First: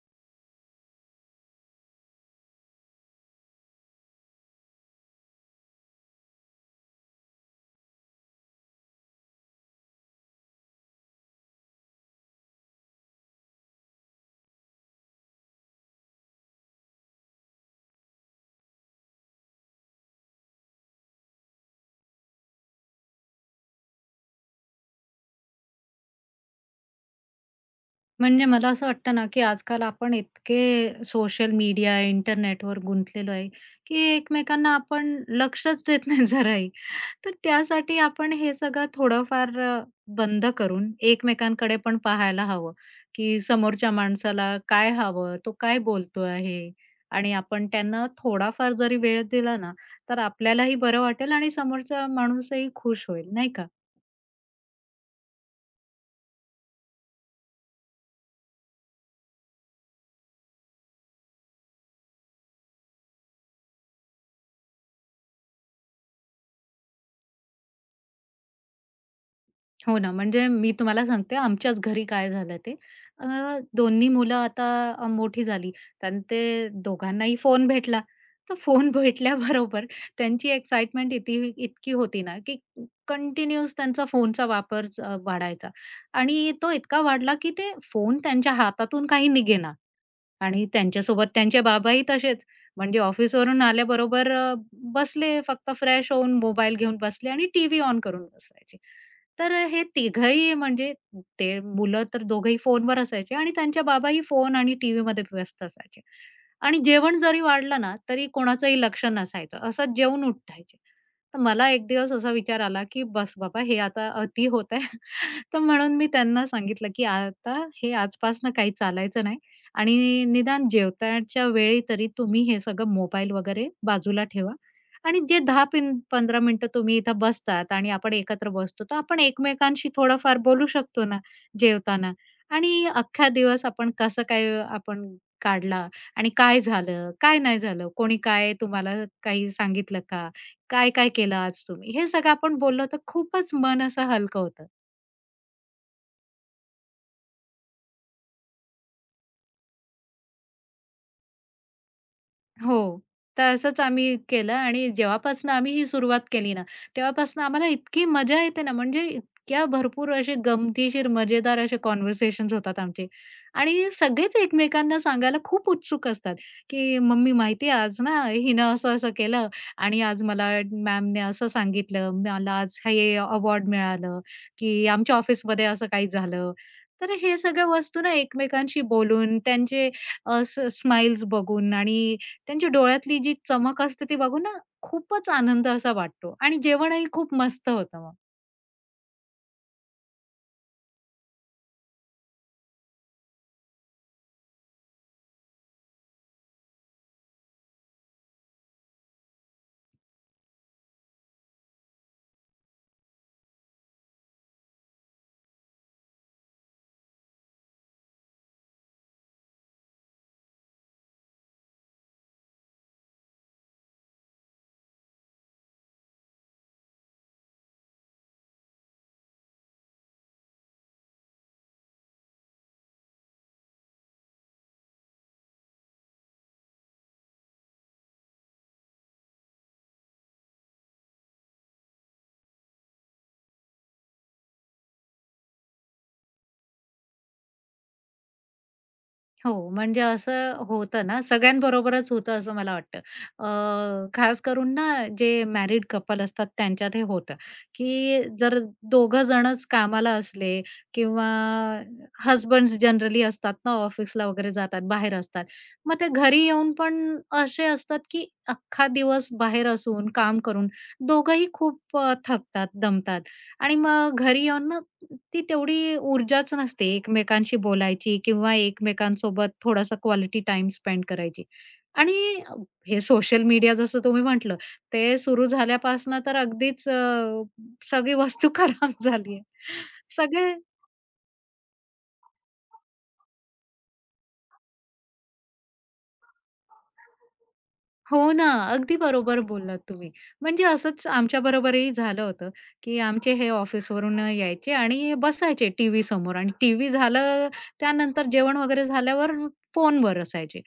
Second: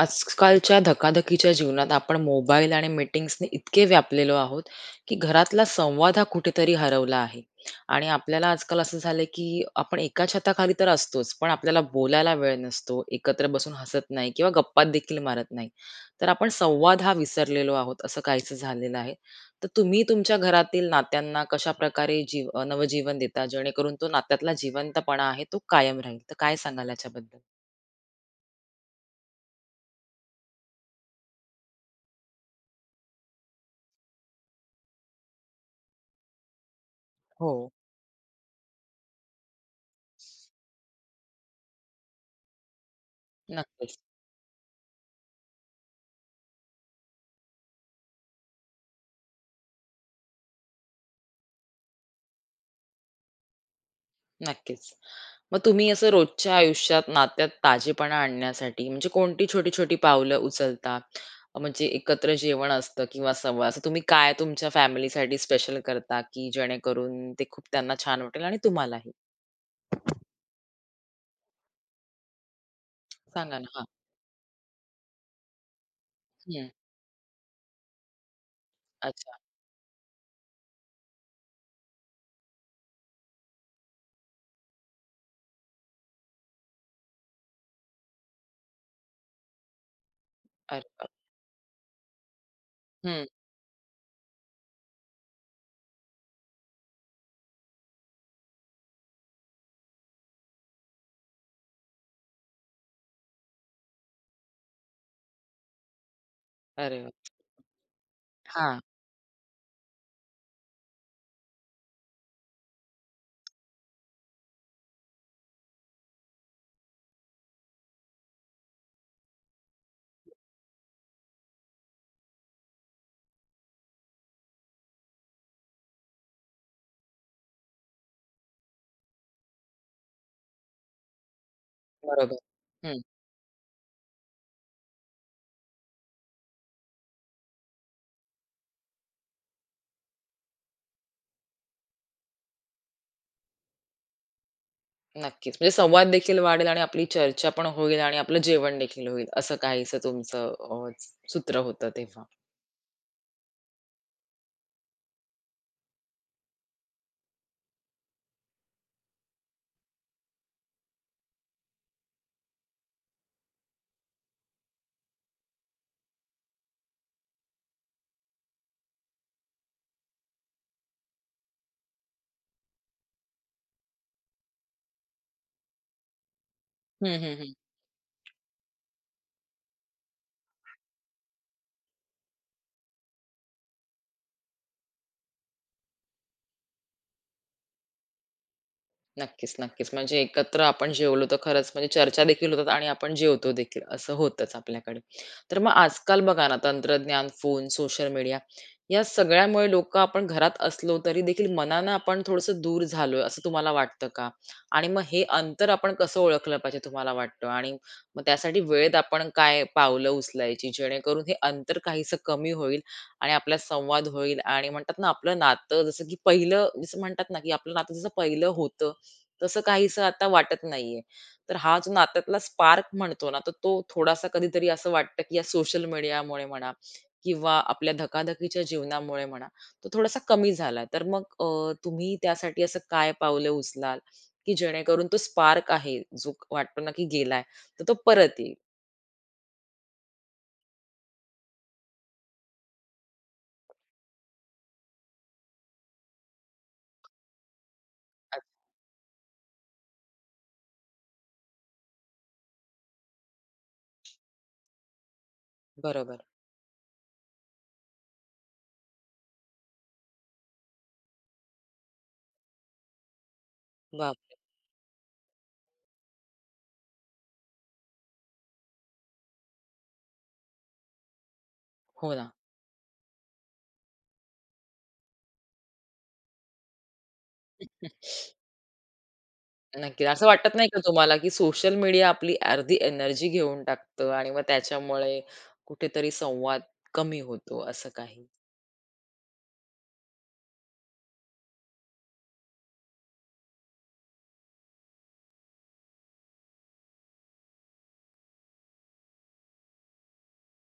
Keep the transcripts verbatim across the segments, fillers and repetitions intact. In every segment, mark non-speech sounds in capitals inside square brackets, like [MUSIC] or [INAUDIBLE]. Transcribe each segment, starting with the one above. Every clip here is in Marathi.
आजकालच्या धकाधकीच्या जीवनात आपण मोबाईल आणि मीटिंग्सने इतके व्यापलेलो आहोत की घरातला संवाद हा कुठेतरी हरवला आहे. आणि आपल्याला आजकाल असं झालंय की आपण एका छताखाली तर असतोच, पण आपल्याला बोलायला वेळ नसतो, एकत्र बसून हसत नाही किंवा गप्पात देखील मारत नाही. तर आपण संवाद हा विसरलेलो आहोत, असं काहीसं झालेलं आहे. तर तुम्ही तुमच्या घरातील नात्यांना कशा प्रकारे जीव अ, नवजीवन देता, जेणेकरून तो नात्यातला जिवंतपणा आहे तो कायम राहील, तर काय सांगाल याच्याबद्दल? म्हणजे मला असं वाटतं ना, की आजकाल आपण इतके सोशल मीडिया, इंटरनेटवर गुंतलेलो आहे, की एकमेकांना आपण लक्षच देत नाही [LAUGHS] जराही. तर हो. त्यासाठी आपण हे सगळं थोडंफार अ, बंद करून एकमेकांकडे पण पाहायला हवं, की समोरच्या नक्कीच. माणसाला काय हवं, तो काय बोलतो आहे आणि आपण त्यांना थोडाफार जरी वेळ दिला ना, तर आपल्यालाही बरं वाटेल आणि समोरचा माणूसही खुश होईल, नाही का? नक्कीच. मग तुम्ही असं रोजच्या आयुष्यात नात्यात ताजेपणा आणण्यासाठी म्हणजे कोणती छोटी-छोटी पावलं उचलता? म्हणजे एकत्र जेवण असतं किंवा संवाद, असं तुम्ही काय तुमच्या फॅमिलीसाठी स्पेशल करता, की जेणेकरून ते खूप त्यांना छान वाटेल आणि तुम्हालाही? हो ना, म्हणजे मी तुम्हाला सांगते आमच्याच घरी काय झालं ते. अ, सांगा ना? हां. दोन्ही मुलं आता अ, मोठी झाली आणि ते हं. दोघांनाही फोन भेटला. तर फोन [LAUGHS] अच्छा. भेटल्याबरोबर त्यांची एक्साइटमेंट इती इतकी होती ना, की कंटिन्यूअस त्यांचा फोनचा वापर अ, वाढायचा आणि तो इतका वाढला, की ते फोन त्यांच्या हातातून काही निघेना. आणि अरे वाह! त्यांच्यासोबत त्यांचे बाबाही तसेच. म्हणजे हं. ऑफिसवरून आल्याबरोबर अ, बसले फक्त फ्रेश होऊन मोबाईल घेऊन बसले आणि टीव्ही ऑन करून बसायचे. तर हे तिघही म्हणजे ते मुलं तर दोघंही फोनवर असायचे आणि त्यांच्या बाबाही फोन आणि टीव्हीमध्ये व्यस्त असायचे. आणि अरे जेवण वाह! जरी वाढलं ना, तरी हां. कोणाचंही लक्ष नसायचं. असंच जेवून उठायचे. तर मला एक दिवस असा विचार आला, की "बस बाबा हे आता अति होत आहे." तर म्हणून मी त्यांना सांगितलं, की आता हे आजपासनं काही चालायचं नाही आणि निदान जेवताच्या वेळी तरी तुम्ही हे सगळं मोबाईल वगैरे बाजूला ठेवा आणि जे दहा पिन पंधरा मिनिटं तुम्ही इथं बसतात आणि आपण एकत्र बसतो, तर आपण एकमेकांशी थोडंफार बोलू शकतो ना जेवताना बरोबर. आणि हं. अख्खा दिवस आपण कसं काय आपण काढला आणि काय झालं, काय नाही झालं, कोणी काय तुम्हाला काही सांगितलं का? काय-काय केलं आज तुम्ही? हे सगळं आपण बोललो तर खूपच मन असं हलकं होतं. नक्कीच. म्हणजे संवाद देखील वाढेल आणि आपली चर्चा पण होईल आणि आपलं जेवण देखील होईल. असं काहीसं तुमचं अ, सूत्र होतं तेव्हा. हो. तर असंच आम्ही केलं आणि जेव्हापासनं आम्ही ही सुरुवात केली ना, तेव्हापासनं आम्हाला इतकी मजा येते ना, म्हणजे इतक्या भरपूर असे गमतीशीर, मजेदार असे कन्व्हर्सेशन्स होतात आमचे. आणि सगळेच एकमेकांना सांगायला खूप उत्सुक असतात, की "मम्मी माहिती आहे आज ना, हिनं असं-असं केलं आणि आज मला मॅमने असं सांगितलं, मला आज हे अवॉर्ड मिळालं, की आमच्या ऑफिसमध्ये असं काही झालं." हं, तर हं, हे हं. सगळ्या वस्तू ना एकमेकांशी बोलून, त्यांचे अ, बघून आणि त्यांची डोळ्यातली जी चमक असते ती बघून ना खूपच आनंद असा वाटतो आणि जेवणही खूप मस्त होतं मग. नक्कीच, नक्कीच. म्हणजे एकत्र आपण जेवलो तर खरंच म्हणजे चर्चा देखील होतात आणि आपण जेवतो देखील, असं होतंच आपल्याकडे. तर मग आजकाल बघा ना, तंत्रज्ञान, फोन, सोशल मीडिया, या सगळ्यामुळे लोकं, आपण घरात असलो तरी देखील मनानं आपण थोडंसं दूर झालोय, असं तुम्हाला वाटतं का? आणि मग हे अंतर आपण कसं ओळखलं पाहिजे तुम्हाला वाटतं? आणि मग त्यासाठी वेळेत आपण काय पावलं उचलायची जेणेकरून हे अंतर काहीसं कमी होईल आणि आपला संवाद होईल. आणि म्हणतात ना, आपलं नातं जसं की पहिलं, जसं म्हणतात ना की आपलं नातं जसं पहिलं होतं तसं काहीसं आता वाटत नाहीये. तर हा जो नात्यातला स्पार्क म्हणतो ना, तर तो थोडासा कधीतरी असं वाटतं, की या सोशल मीडियामुळे म्हणा किंवा आपल्या धकाधकीच्या जीवनामुळे म्हणा, तो थोडासा कमी झाला. तर मग अ, तुम्ही त्यासाठी असं काय पावलं उचलाल, की जेणेकरून तो स्पार्क आहे, जो वाटतो ना, की गेलाय, तर तो परत येईल? हो, म्हणजे असं होतं ना, सगळ्यांबरोबरच होतं असं मला वाटतं. अ, खास करून ना, जे मॅरीड कपल असतात त्यांच्यात हे होतं, की अ, जर दोघं जणच कामाला असले किंवा हसबंड्स जनरली असतात ना, ऑफिसला वगैरे जातात, बाहेर असतात. मग ते बरोबर. घरी येऊन पण असे असतात, की अख्खा दिवस बाहेर असून, काम करून दोघंही खूप अ, थकतात, दमतात आणि मग बापरे! घरी येऊन ना ती तेवढी ऊर्जाच नसते एकमेकांशी बोलायची किंवा एकमेकांसोबत थोडासा क्वालिटी टाइम स्पेंड करायची. हो आणि ना. हे सोशल मीडिया जसं तुम्ही म्हटलं, ते सुरू झाल्यापासनं तर अगदीच अ, सगळी वस्तू [LAUGHS] खराब झाली आहे. नक्की. असं वाटत सगळे नाही का तुम्हाला, की सोशल मीडिया आपली अर्धी एनर्जी घेऊन टाकतं आणि मग त्याच्यामुळे कुठेतरी संवाद कमी होतो, असं काही? हो ना, अगदी बरोबर बोललात तुम्ही. म्हणजे असंच आमच्याबरोबरही झालं होतं, की आमचे हे ऑफिसवरून यायचे आणि बसायचे टीव्ही समोर आणि टीव्ही झालं त्यानंतर जेवण वगैरे झाल्यावर फोनवर असायचे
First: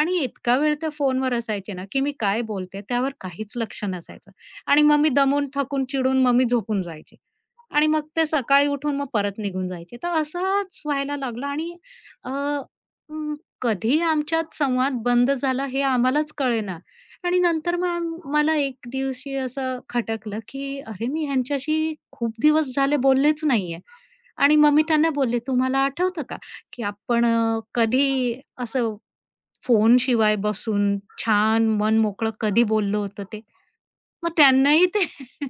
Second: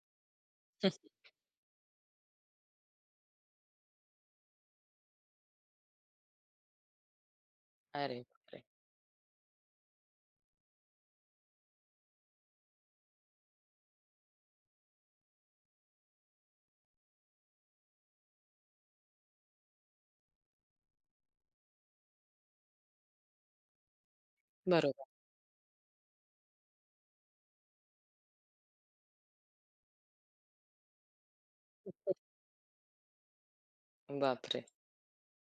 आणि इतका वेळ त्या [LAUGHS] फोनवर असायचे ना, की मी काय बोलते त्यावर काहीच लक्ष नसायचं आणि मग मी दमून, थकून, चिडून मग मी झोपून जायचे आणि मग अरे ते बापरे! सकाळी उठून मग परत निघून जायचे. तर असंच व्हायला लागलं आणि अ, अं, कधी आमच्यात संवाद बंद झाला हे आम्हालाच कळेना आणि नंतर मग मला एक दिवशी असं खटकलं, की अरे मी ह्यांच्याशी खूप दिवस झाले बोललेच नाहीये. आणि मग मी बरोबर. त्यांना बोलले, "तुम्हाला आठवतं का, की आपण अ, कधी असं फोनशिवाय बसून छान मन मोकळं कधी बोललो होतो ते?" मग बापरे! त्यांनाही ते [LAUGHS]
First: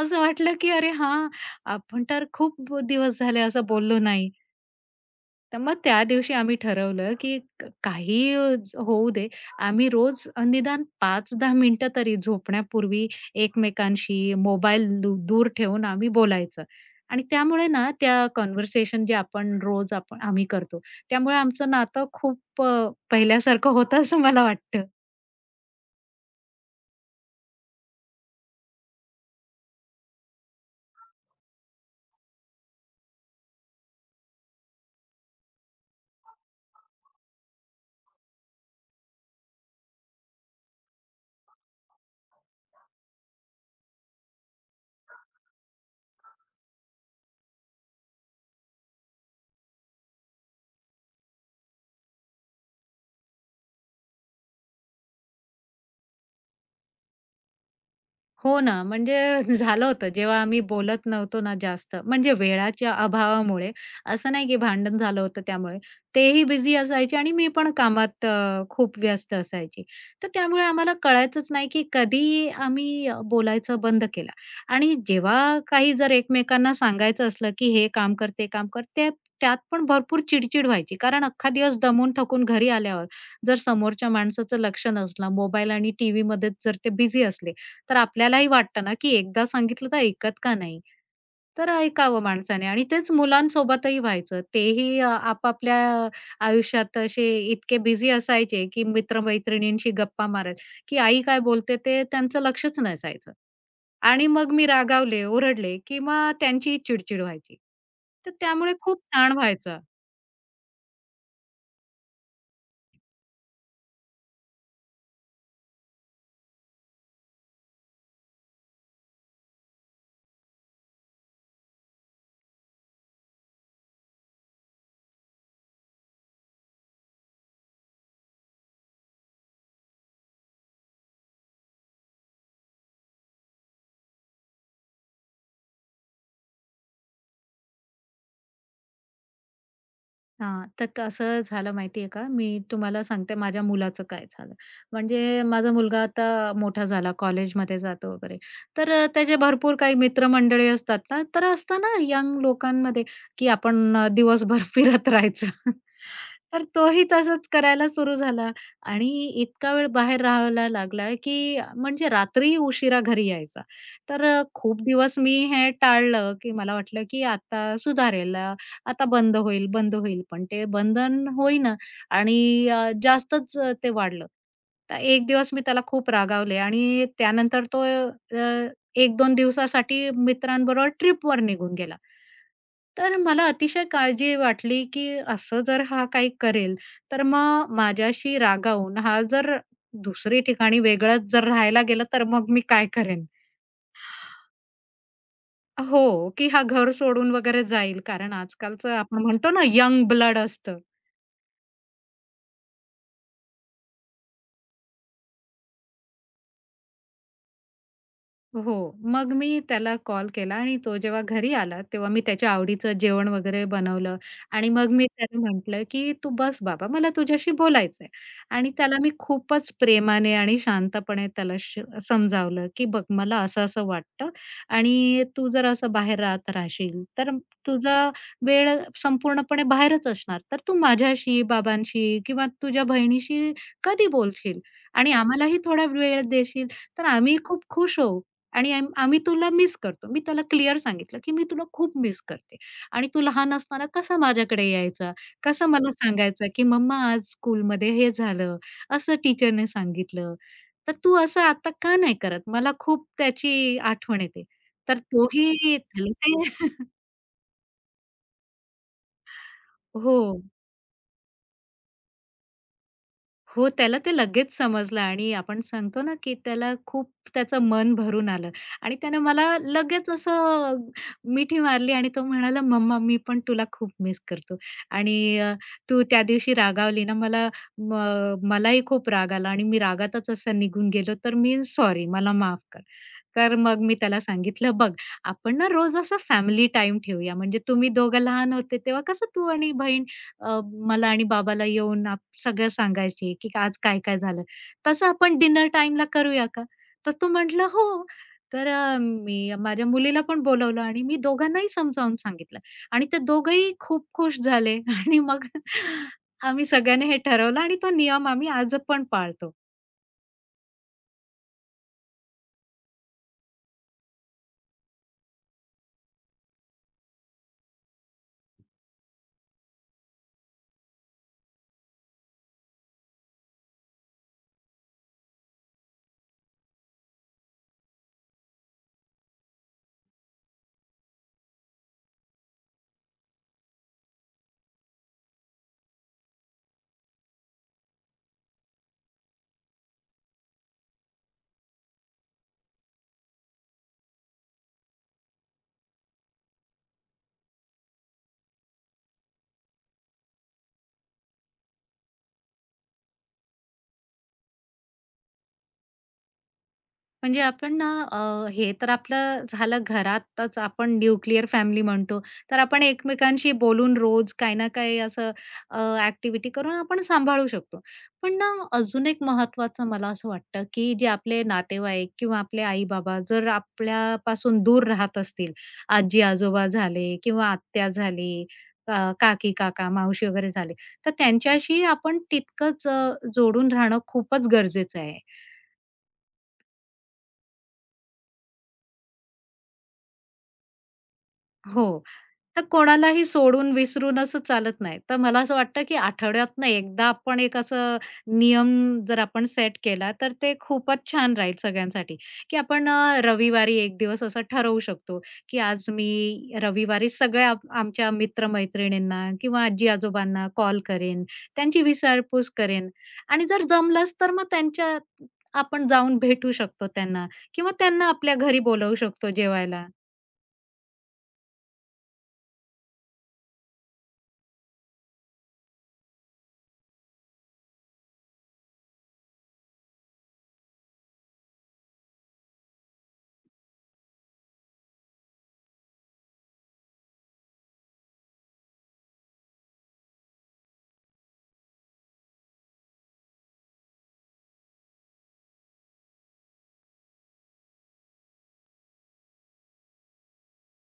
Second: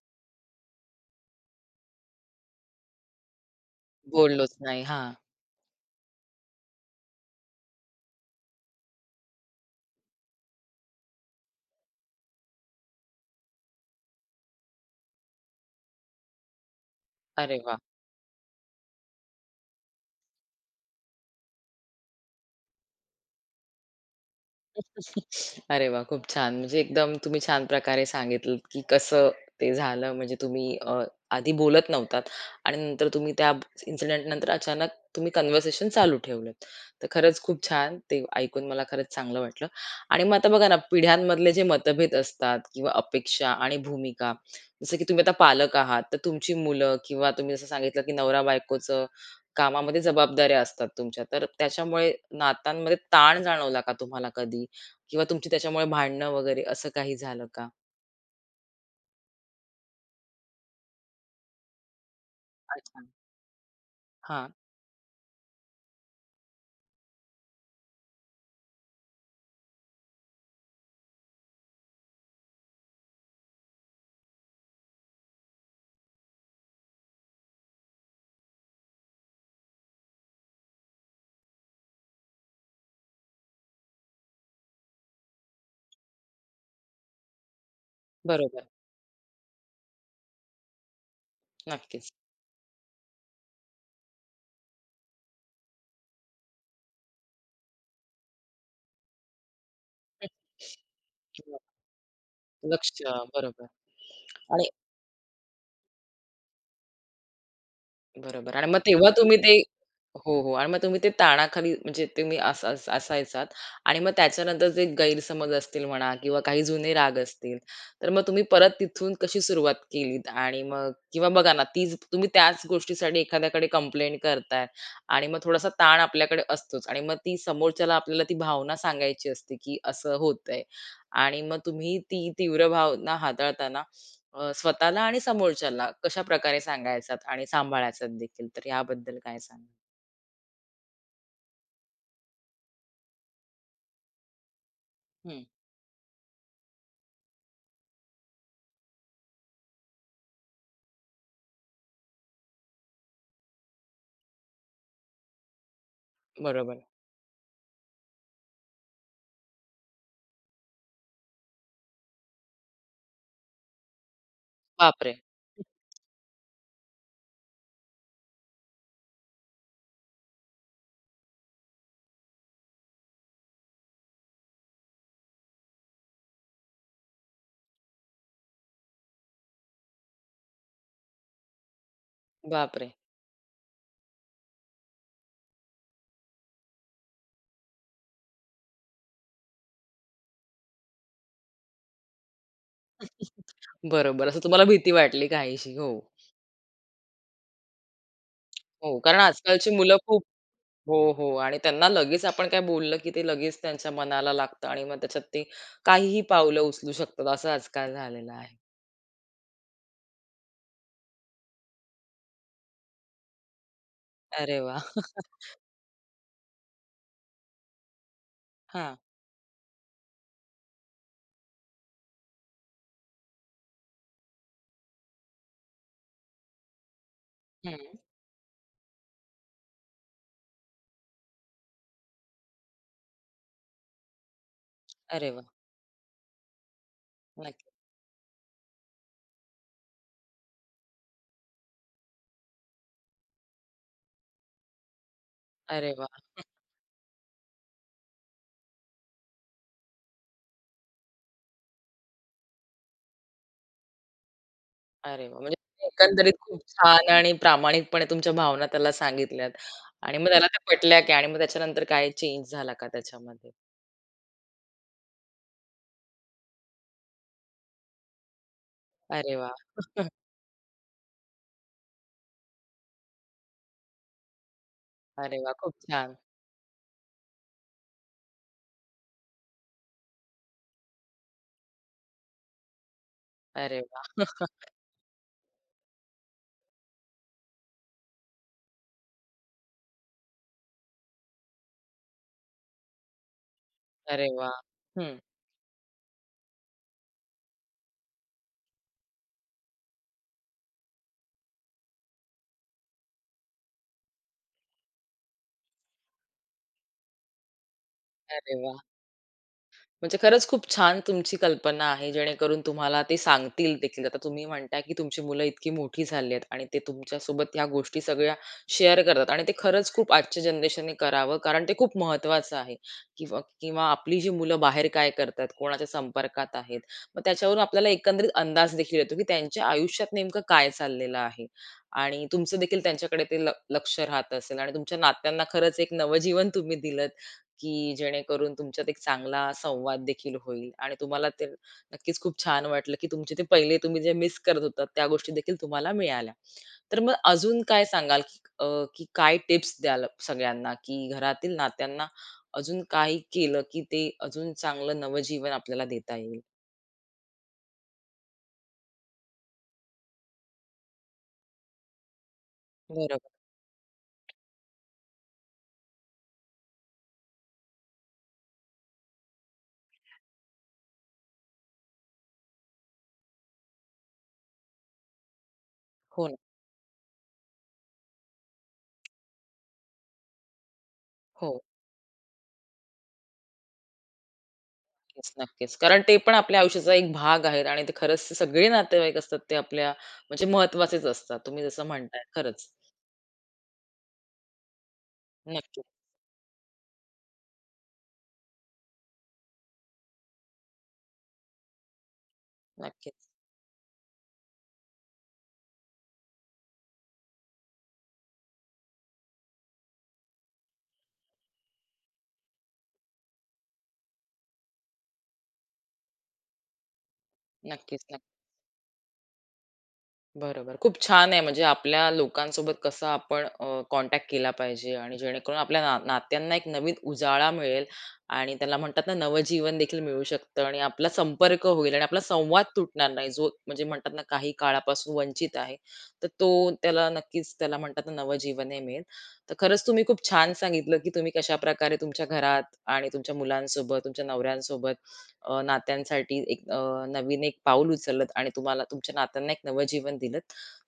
असं वाटलं, की अरे हां, आपण तर खूप दिवस झाले असं बोललो नाही. बोललोच नाही. हां. तर मग त्या दिवशी आम्ही ठरवलं, की क काहीही होऊ दे, आम्ही रोज निदान पाच ते दहा मिनिटं तरी झोपण्यापूर्वी एकमेकांशी मोबाईल दू दूर ठेवून आम्ही बोलायचं. आणि अरे त्यामुळे वाह! ना, त्या कन्व्हर्सेशन जे आपण रोज आपण आम्ही करतो, त्यामुळे आमचं नातं खूप अ, पहिल्यासारखं होतं असं मला वाटतं. [LAUGHS] अरे वा, खूप छान. म्हणजे एकदम तुम्ही छान प्रकारे सांगितलंत, की कसं ते झालं. म्हणजे तुम्ही अ, आधी बोलत नव्हतात आणि नंतर तुम्ही त्या इन्सिडेंट नंतर अचानक तुम्ही कन्व्हर्सेशन चालू ठेवलत. तर खरंच खूप छान. ते ऐकून मला खरंच चांगलं वाटलं. आणि मग आता बघा ना, पिढ्यांमधले जे मतभेद असतात किंवा अपेक्षा आणि भूमिका, जसं की तुम्ही आता पालक आहात, तर तुमची मुलं, किंवा तुम्ही जसं सांगितलं, की नवरा-बायकोचं कामामध्ये जबाबदाऱ्या असतात तुमच्या. तर त्याच्यामुळे नात्यांमध्ये ताण जाणवला का तुम्हाला कधी? किंवा तुमची त्याच्यामुळे भांडणं वगैरे असं काही झालं का? हो ना, म्हणजे [LAUGHS] झालं होतं जेव्हा आम्ही बोलत नव्हतो ना जास्त, म्हणजे वेळाच्या अच्छा. अभावामुळे असं नाही हां, की भांडण झालं होतं त्यामुळे. तेही बिझी असायचे आणि मी पण कामात अ, खूप व्यस्त असायची. तर त्यामुळे आम्हाला कळायचंच नाही की कधी आम्ही अ, बोलायचं बंद केलं आणि जेव्हा काही जर एकमेकांना सांगायचं असलं की हे काम कर, ते काम कर, ते त्यात पण भरपूर चिडचिड व्हायची. कारण अख्खा दिवस दमून थकून घरी आल्यावर जर समोरच्या माणसाचं लक्ष नसलं, मोबाईल आणि टीव्हीमध्येच जर ते बिझी असले, तर आपल्यालाही बरोबर. वाटतं ना, की एकदा सांगितलं तर ऐकत का नाही? तर नक्कीच. ऐकावं माणसाने आणि तेच मुलांसोबतही व्हायचं. तेही अ, आपापल्या आयुष्यात असे इतके बिझी असायचे, की मित्र-मैत्रिणींशी गप्पा मारत, की आई काय बोलते ते त्यांचं लक्षच लक्ष. नसायचं. बरोबर. आणि मग मी आणि रागावले, ओरडले किंवा त्यांची चिडचिड व्हायची. तर बरोबर, आणि त्यामुळे मग खूप तेव्हा ताण तुम्ही ते व्हायचा. हो, हो. आणि मग तुम्ही ते ताणाखाली, म्हणजे तुम्ही अस अस असायचात, आणि मग त्याच्यानंतर जे गैरसमज असतील म्हणा किंवा काही जुने राग असतील, तर मग तुम्ही परत तिथून कशी सुरुवात केलीत? आणि मग किंवा बघा ना, तीच तुम्ही त्याच गोष्टीसाठी एखाद्याकडे कंप्लेंट करताय आणि मग थोडासा ताण आपल्याकडे असतोच, आणि मग ती समोरच्याला आपल्याला ती भावना सांगायची असते, की असं होतंय. आणि मग तुम्ही ती तीव्र भावना हाताळताना अ, स्वतःला आणि समोरच्याला कशाप्रकारे सांगायचात आणि सांभाळायचात देखील, तर याबद्दल काय सांगाल? हां, तर कसं झालं माहिती का, मी तुम्हाला सांगते माझ्या मुलाचं काय झालं. म्हणजे हं, माझा मुलगा आता मोठा झाला, कॉलेजमध्ये जातो वगैरे. तर अ, त्याचे भरपूर काही मित्रमंडळी असतात ना, तर असतं ना यंग लोकांमध्ये, की आपण अ, दिवसभर [LAUGHS] फिरत राहायचं. तर बरोबर. तोही तसंच करायला सुरू झाला आणि इतका वेळ बाहेर राहायला लागला, की म्हणजे रात्री उशिरा घरी यायचा. तर अ, खूप दिवस बापरे! मी हे टाळलं, की मला वाटलं, की आता सुधारेल. आता बंद होईल, बंद होईल. पण ते बंधन होईना आणि अ, जास्तच अ, ते वाढलं. तर एक दिवस मी त्याला खूप रागावले आणि त्यानंतर तो अ, एक दोन दिवसासाठी मित्रांबरोबर ट्रिपवर निघून गेला. बापरे! तर मला अतिशय काळजी वाटली, की असं जर हा काही करेल, तर मग माझ्याशी रागावून हा जर दुसरी ठिकाणी वेगळंच जर राहायला गेला, तर मग मी काय करेन? [LAUGHS] बरोबर. असं तुम्हाला भीती वाटली काहीशी. हो. हो, की हा घर सोडून वगैरे जाईल. कारण आजकालचं हो, कारण आपण म्हणतो ना, आजकालची मुलं यंग खूप. ब्लड असतं. हो, हो, आणि त्यांना लगेच आपण काय बोललं, की ते लगेच त्यांच्या मनाला लागतं आणि मग त्याच्यात ते काहीही पावलं उचलू शकतात, असं आजकाल झालेलं आहे. हो. मग मी त्याला कॉल केला आणि तो जेव्हा घरी आला, तेव्हा मी त्याच्या आवडीचं जेवण वगैरे बनवलं अरे आणि वाह! मग मी त्याला म्हटलं, की "तू बस बाबा, मला तुझ्याशी बोलायचंय." आणि हां. त्याला मी खूपच प्रेमाने आणि शांतपणे त्याला श समजावलं, की "बघ, मला असं-असं वाटतं आणि तू जर असं बाहेर राहत राहशील, तर हं. [LAUGHS] तुझा वेळ संपूर्णपणे बाहेरच असणार. तर तू माझ्याशी, बाबांशी किंवा तुझ्या बहिणीशी कधी बोलशील आणि अरे वाह! आम्हालाही थोडा वेळ देशील, तर आम्ही खूप नक्की. खुश होऊ." आणि आम आम्ही तुला मिस करतो. मी त्याला क्लिअर सांगितलं, की "मी तुला खूप मिस करते आणि तू लहान असताना कसा माझ्याकडे यायचा, कसा मला अरे वाह! सांगायचा, की मम्मा आज स्कूलमध्ये हे झालं, असं टीचरने सांगितलं. तर तू असं आता का नाही करत? मला खूप त्याची आठवण येते." तर अरे वाह! तोही म्हणजे त्याला एकंदरीत ते खूप [LAUGHS] छान आणि प्रामाणिकपणे तुमच्या भावना त्याला सांगितल्यात, हो. आणि मग त्याला त्या पटल्या की, आणि मग त्याच्यानंतर काही चेंज झाला का त्याच्यामध्ये? हो, त्याला ते लगेच समजलं आणि आपण सांगतो ना, की त्याला खूप त्याचं मन भरून आलं आणि त्यानं अरे मला वाह! [LAUGHS] लगेच असं मिठी मारली आणि तो म्हणाला, "मम्मा, मी पण तुला खूप मिस करतो आणि अरे वाह! अ, खूप तू छान. त्या दिवशी रागावली ना मला म मलाही खूप राग आला आणि मी रागातच असा निघून गेलो, तर मी सॉरी, मला माफ कर." तर अरे मग मी त्याला वाह! सांगितलं, "बघ, आपण ना रोज असा फॅमिली टाईम ठेवूया. म्हणजे तुम्ही दोघं लहान होते तेव्हा कसं तू आणि बहीण अ, मला आणि बाबाला येऊन आप सगळं सांगायची, की आज काय-काय अरे झालं. वाह! तसं हं. आपण डिनर टाईमला करूया का? तर तो म्हटला, "हो." तर अ, मी माझ्या मुलीला पण बोलावलं आणि मी दोघांनाही समजावून सांगितलं आणि ते दोघंही खूप खुश झाले [LAUGHS] आणि मग आम्ही सगळ्यांनी हे ठरवलं आणि तो नियम आम्ही अरे आज वाह! पण पाळतो. म्हणजे खरंच खूप छान तुमची कल्पना आहे, जेणेकरून तुम्हाला ते सांगतील देखील. आता तुम्ही म्हणताय, की तुमची मुलं इतकी मोठी झाली आहेत आणि ते तुमच्यासोबत ह्या गोष्टी सगळ्या शेअर करतात, आणि ते खरंच खूप आजच्या जनरेशनने करावं, कारण ते खूप महत्त्वाचं आहे. किंवा किंवा आपली जी मुलं बाहेर काय करतात, कोणाच्या संपर्कात आहेत, मग त्याच्यावरून आपल्याला एकंदरीत अंदाज देखील येतो, की त्यांच्या आयुष्यात नेमकं काय चाललेलं आहे, आणि तुमचं देखील त्यांच्याकडे ते ल लक्ष राहत असेल आणि तुमच्या नात्यांना खरंच एक नवं तुम्ही दिलं, की जेणेकरून तुमच्यात एक चांगला संवाद देखील होईल आणि तुम्हाला ते नक्कीच खूप छान वाटलं की तुमचे ते पहिले तुम्ही जे मिस करत होता त्या गोष्टी देखील तुम्हाला मिळाल्या. तर मग अजून काय सांगाल की अ, की काय टिप्स द्याल सगळ्यांना, की घरातील नात्यांना अजून काही केलं की ते अजून चांगलं नवजीवन आपल्याला देता येईल? म्हणजे आपण ना अ, हे तर आपलं झालं घरातच आपण न्यूक्लिअर फॅमिली म्हणतो. तर आपण बरोबर. एकमेकांशी बोलून रोज काही ना काही असं अ, ॲक्टिव्हिटी करून आपण सांभाळू शकतो. पण ना अजून एक महत्त्वाचं मला असं वाटतं, की जे आपले नातेवाईक किंवा आपले आई-बाबा जर आपल्यापासून दूर राहत असतील, हो ना. आजी-आजोबा झाले किंवा आत्या झाली, अ, काकी-काका, मावशी वगैरे झाले, तर हो. त्यांच्याशी आपण तितकंच अ, जोडून राहणं खूपच गरजेचं आहे. नक्कीच, नक्कीच. कारण ते पण आपल्या आयुष्याचा एक भाग आहेत आणि ते खरंच, ते सगळे नातेवाईक असतात ते आपल्या म्हणजे महत्त्वाचेच असतात. तुम्ही जसं हो. म्हणताय तर खरंच. कोणालाही सोडून विसरून असं चालत नाही. तर मला असं नक्की, वाटतं, की आठवड्यातनं एकदा आपण एक असं नियम जर आपण सेट केला, तर ते खूपच छान राहील सगळ्यांसाठी, की आपण नक्की. अ, रविवारी एक दिवस असं ठरवू शकतो, की आज मी रविवारी सगळ्या आप- आमच्या मित्र किंवा आजी-आजोबांना कॉल करेन, त्यांची विचारपूस करेन आणि जर जमलंच तर मग त्यांच्या आपण जाऊन भेटू शकतो त्यांना किंवा नक्कीच, त्यांना आपल्या नक्की. घरी बोलावू शकतो जेवायला. बरोबर. खूप छान आहे, म्हणजे आपल्या लोकांसोबत कसं आपण कॉन्टॅक्ट केला पाहिजे आणि जेणेकरून आपल्या ना नात्यांना एक नवीन उजाळा मिळेल आणि त्याला म्हणतात ना नवं जीवन देखील मिळू शकतं, आणि आपला संपर्क होईल आणि आपला संवाद तुटणार नाही. जो म्हणजे म्हणतात ना, काही काळापासून वंचित आहे, तर तो, त्याला नक्कीच त्याला म्हणतात ना नवं जीवनही मिळेल. तर खरंच तुम्ही खूप छान सांगितलं, की तुम्ही कशाप्रकारे तुमच्या घरात आणि तुमच्या मुलांसोबत, तुमच्या नवऱ्यांसोबत अ, नात्यांसाठी एक अ, नवीन एक पाऊल उचललत आणि तुम्हाला तुमच्या नात्यांना एक नवं जीवन दिलत.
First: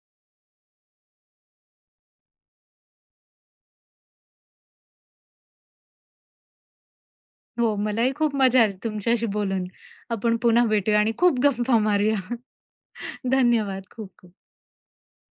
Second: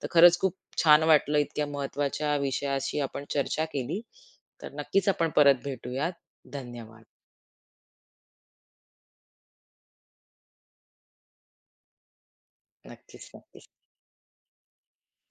तर खरंच खूप छान वाटलं इतक्या महत्त्वाच्या विषयाशी आपण चर्चा केली. तर नक्कीच आपण परत भेटूयात. धन्यवाद. हो, मलाही खूप मजा आली तुमच्याशी बोलून. आपण पुन्हा भेटूया आणि खूप गप्पा मारूया. [LAUGHS] नक्कीच, नक्कीच. धन्यवाद खूप खूप.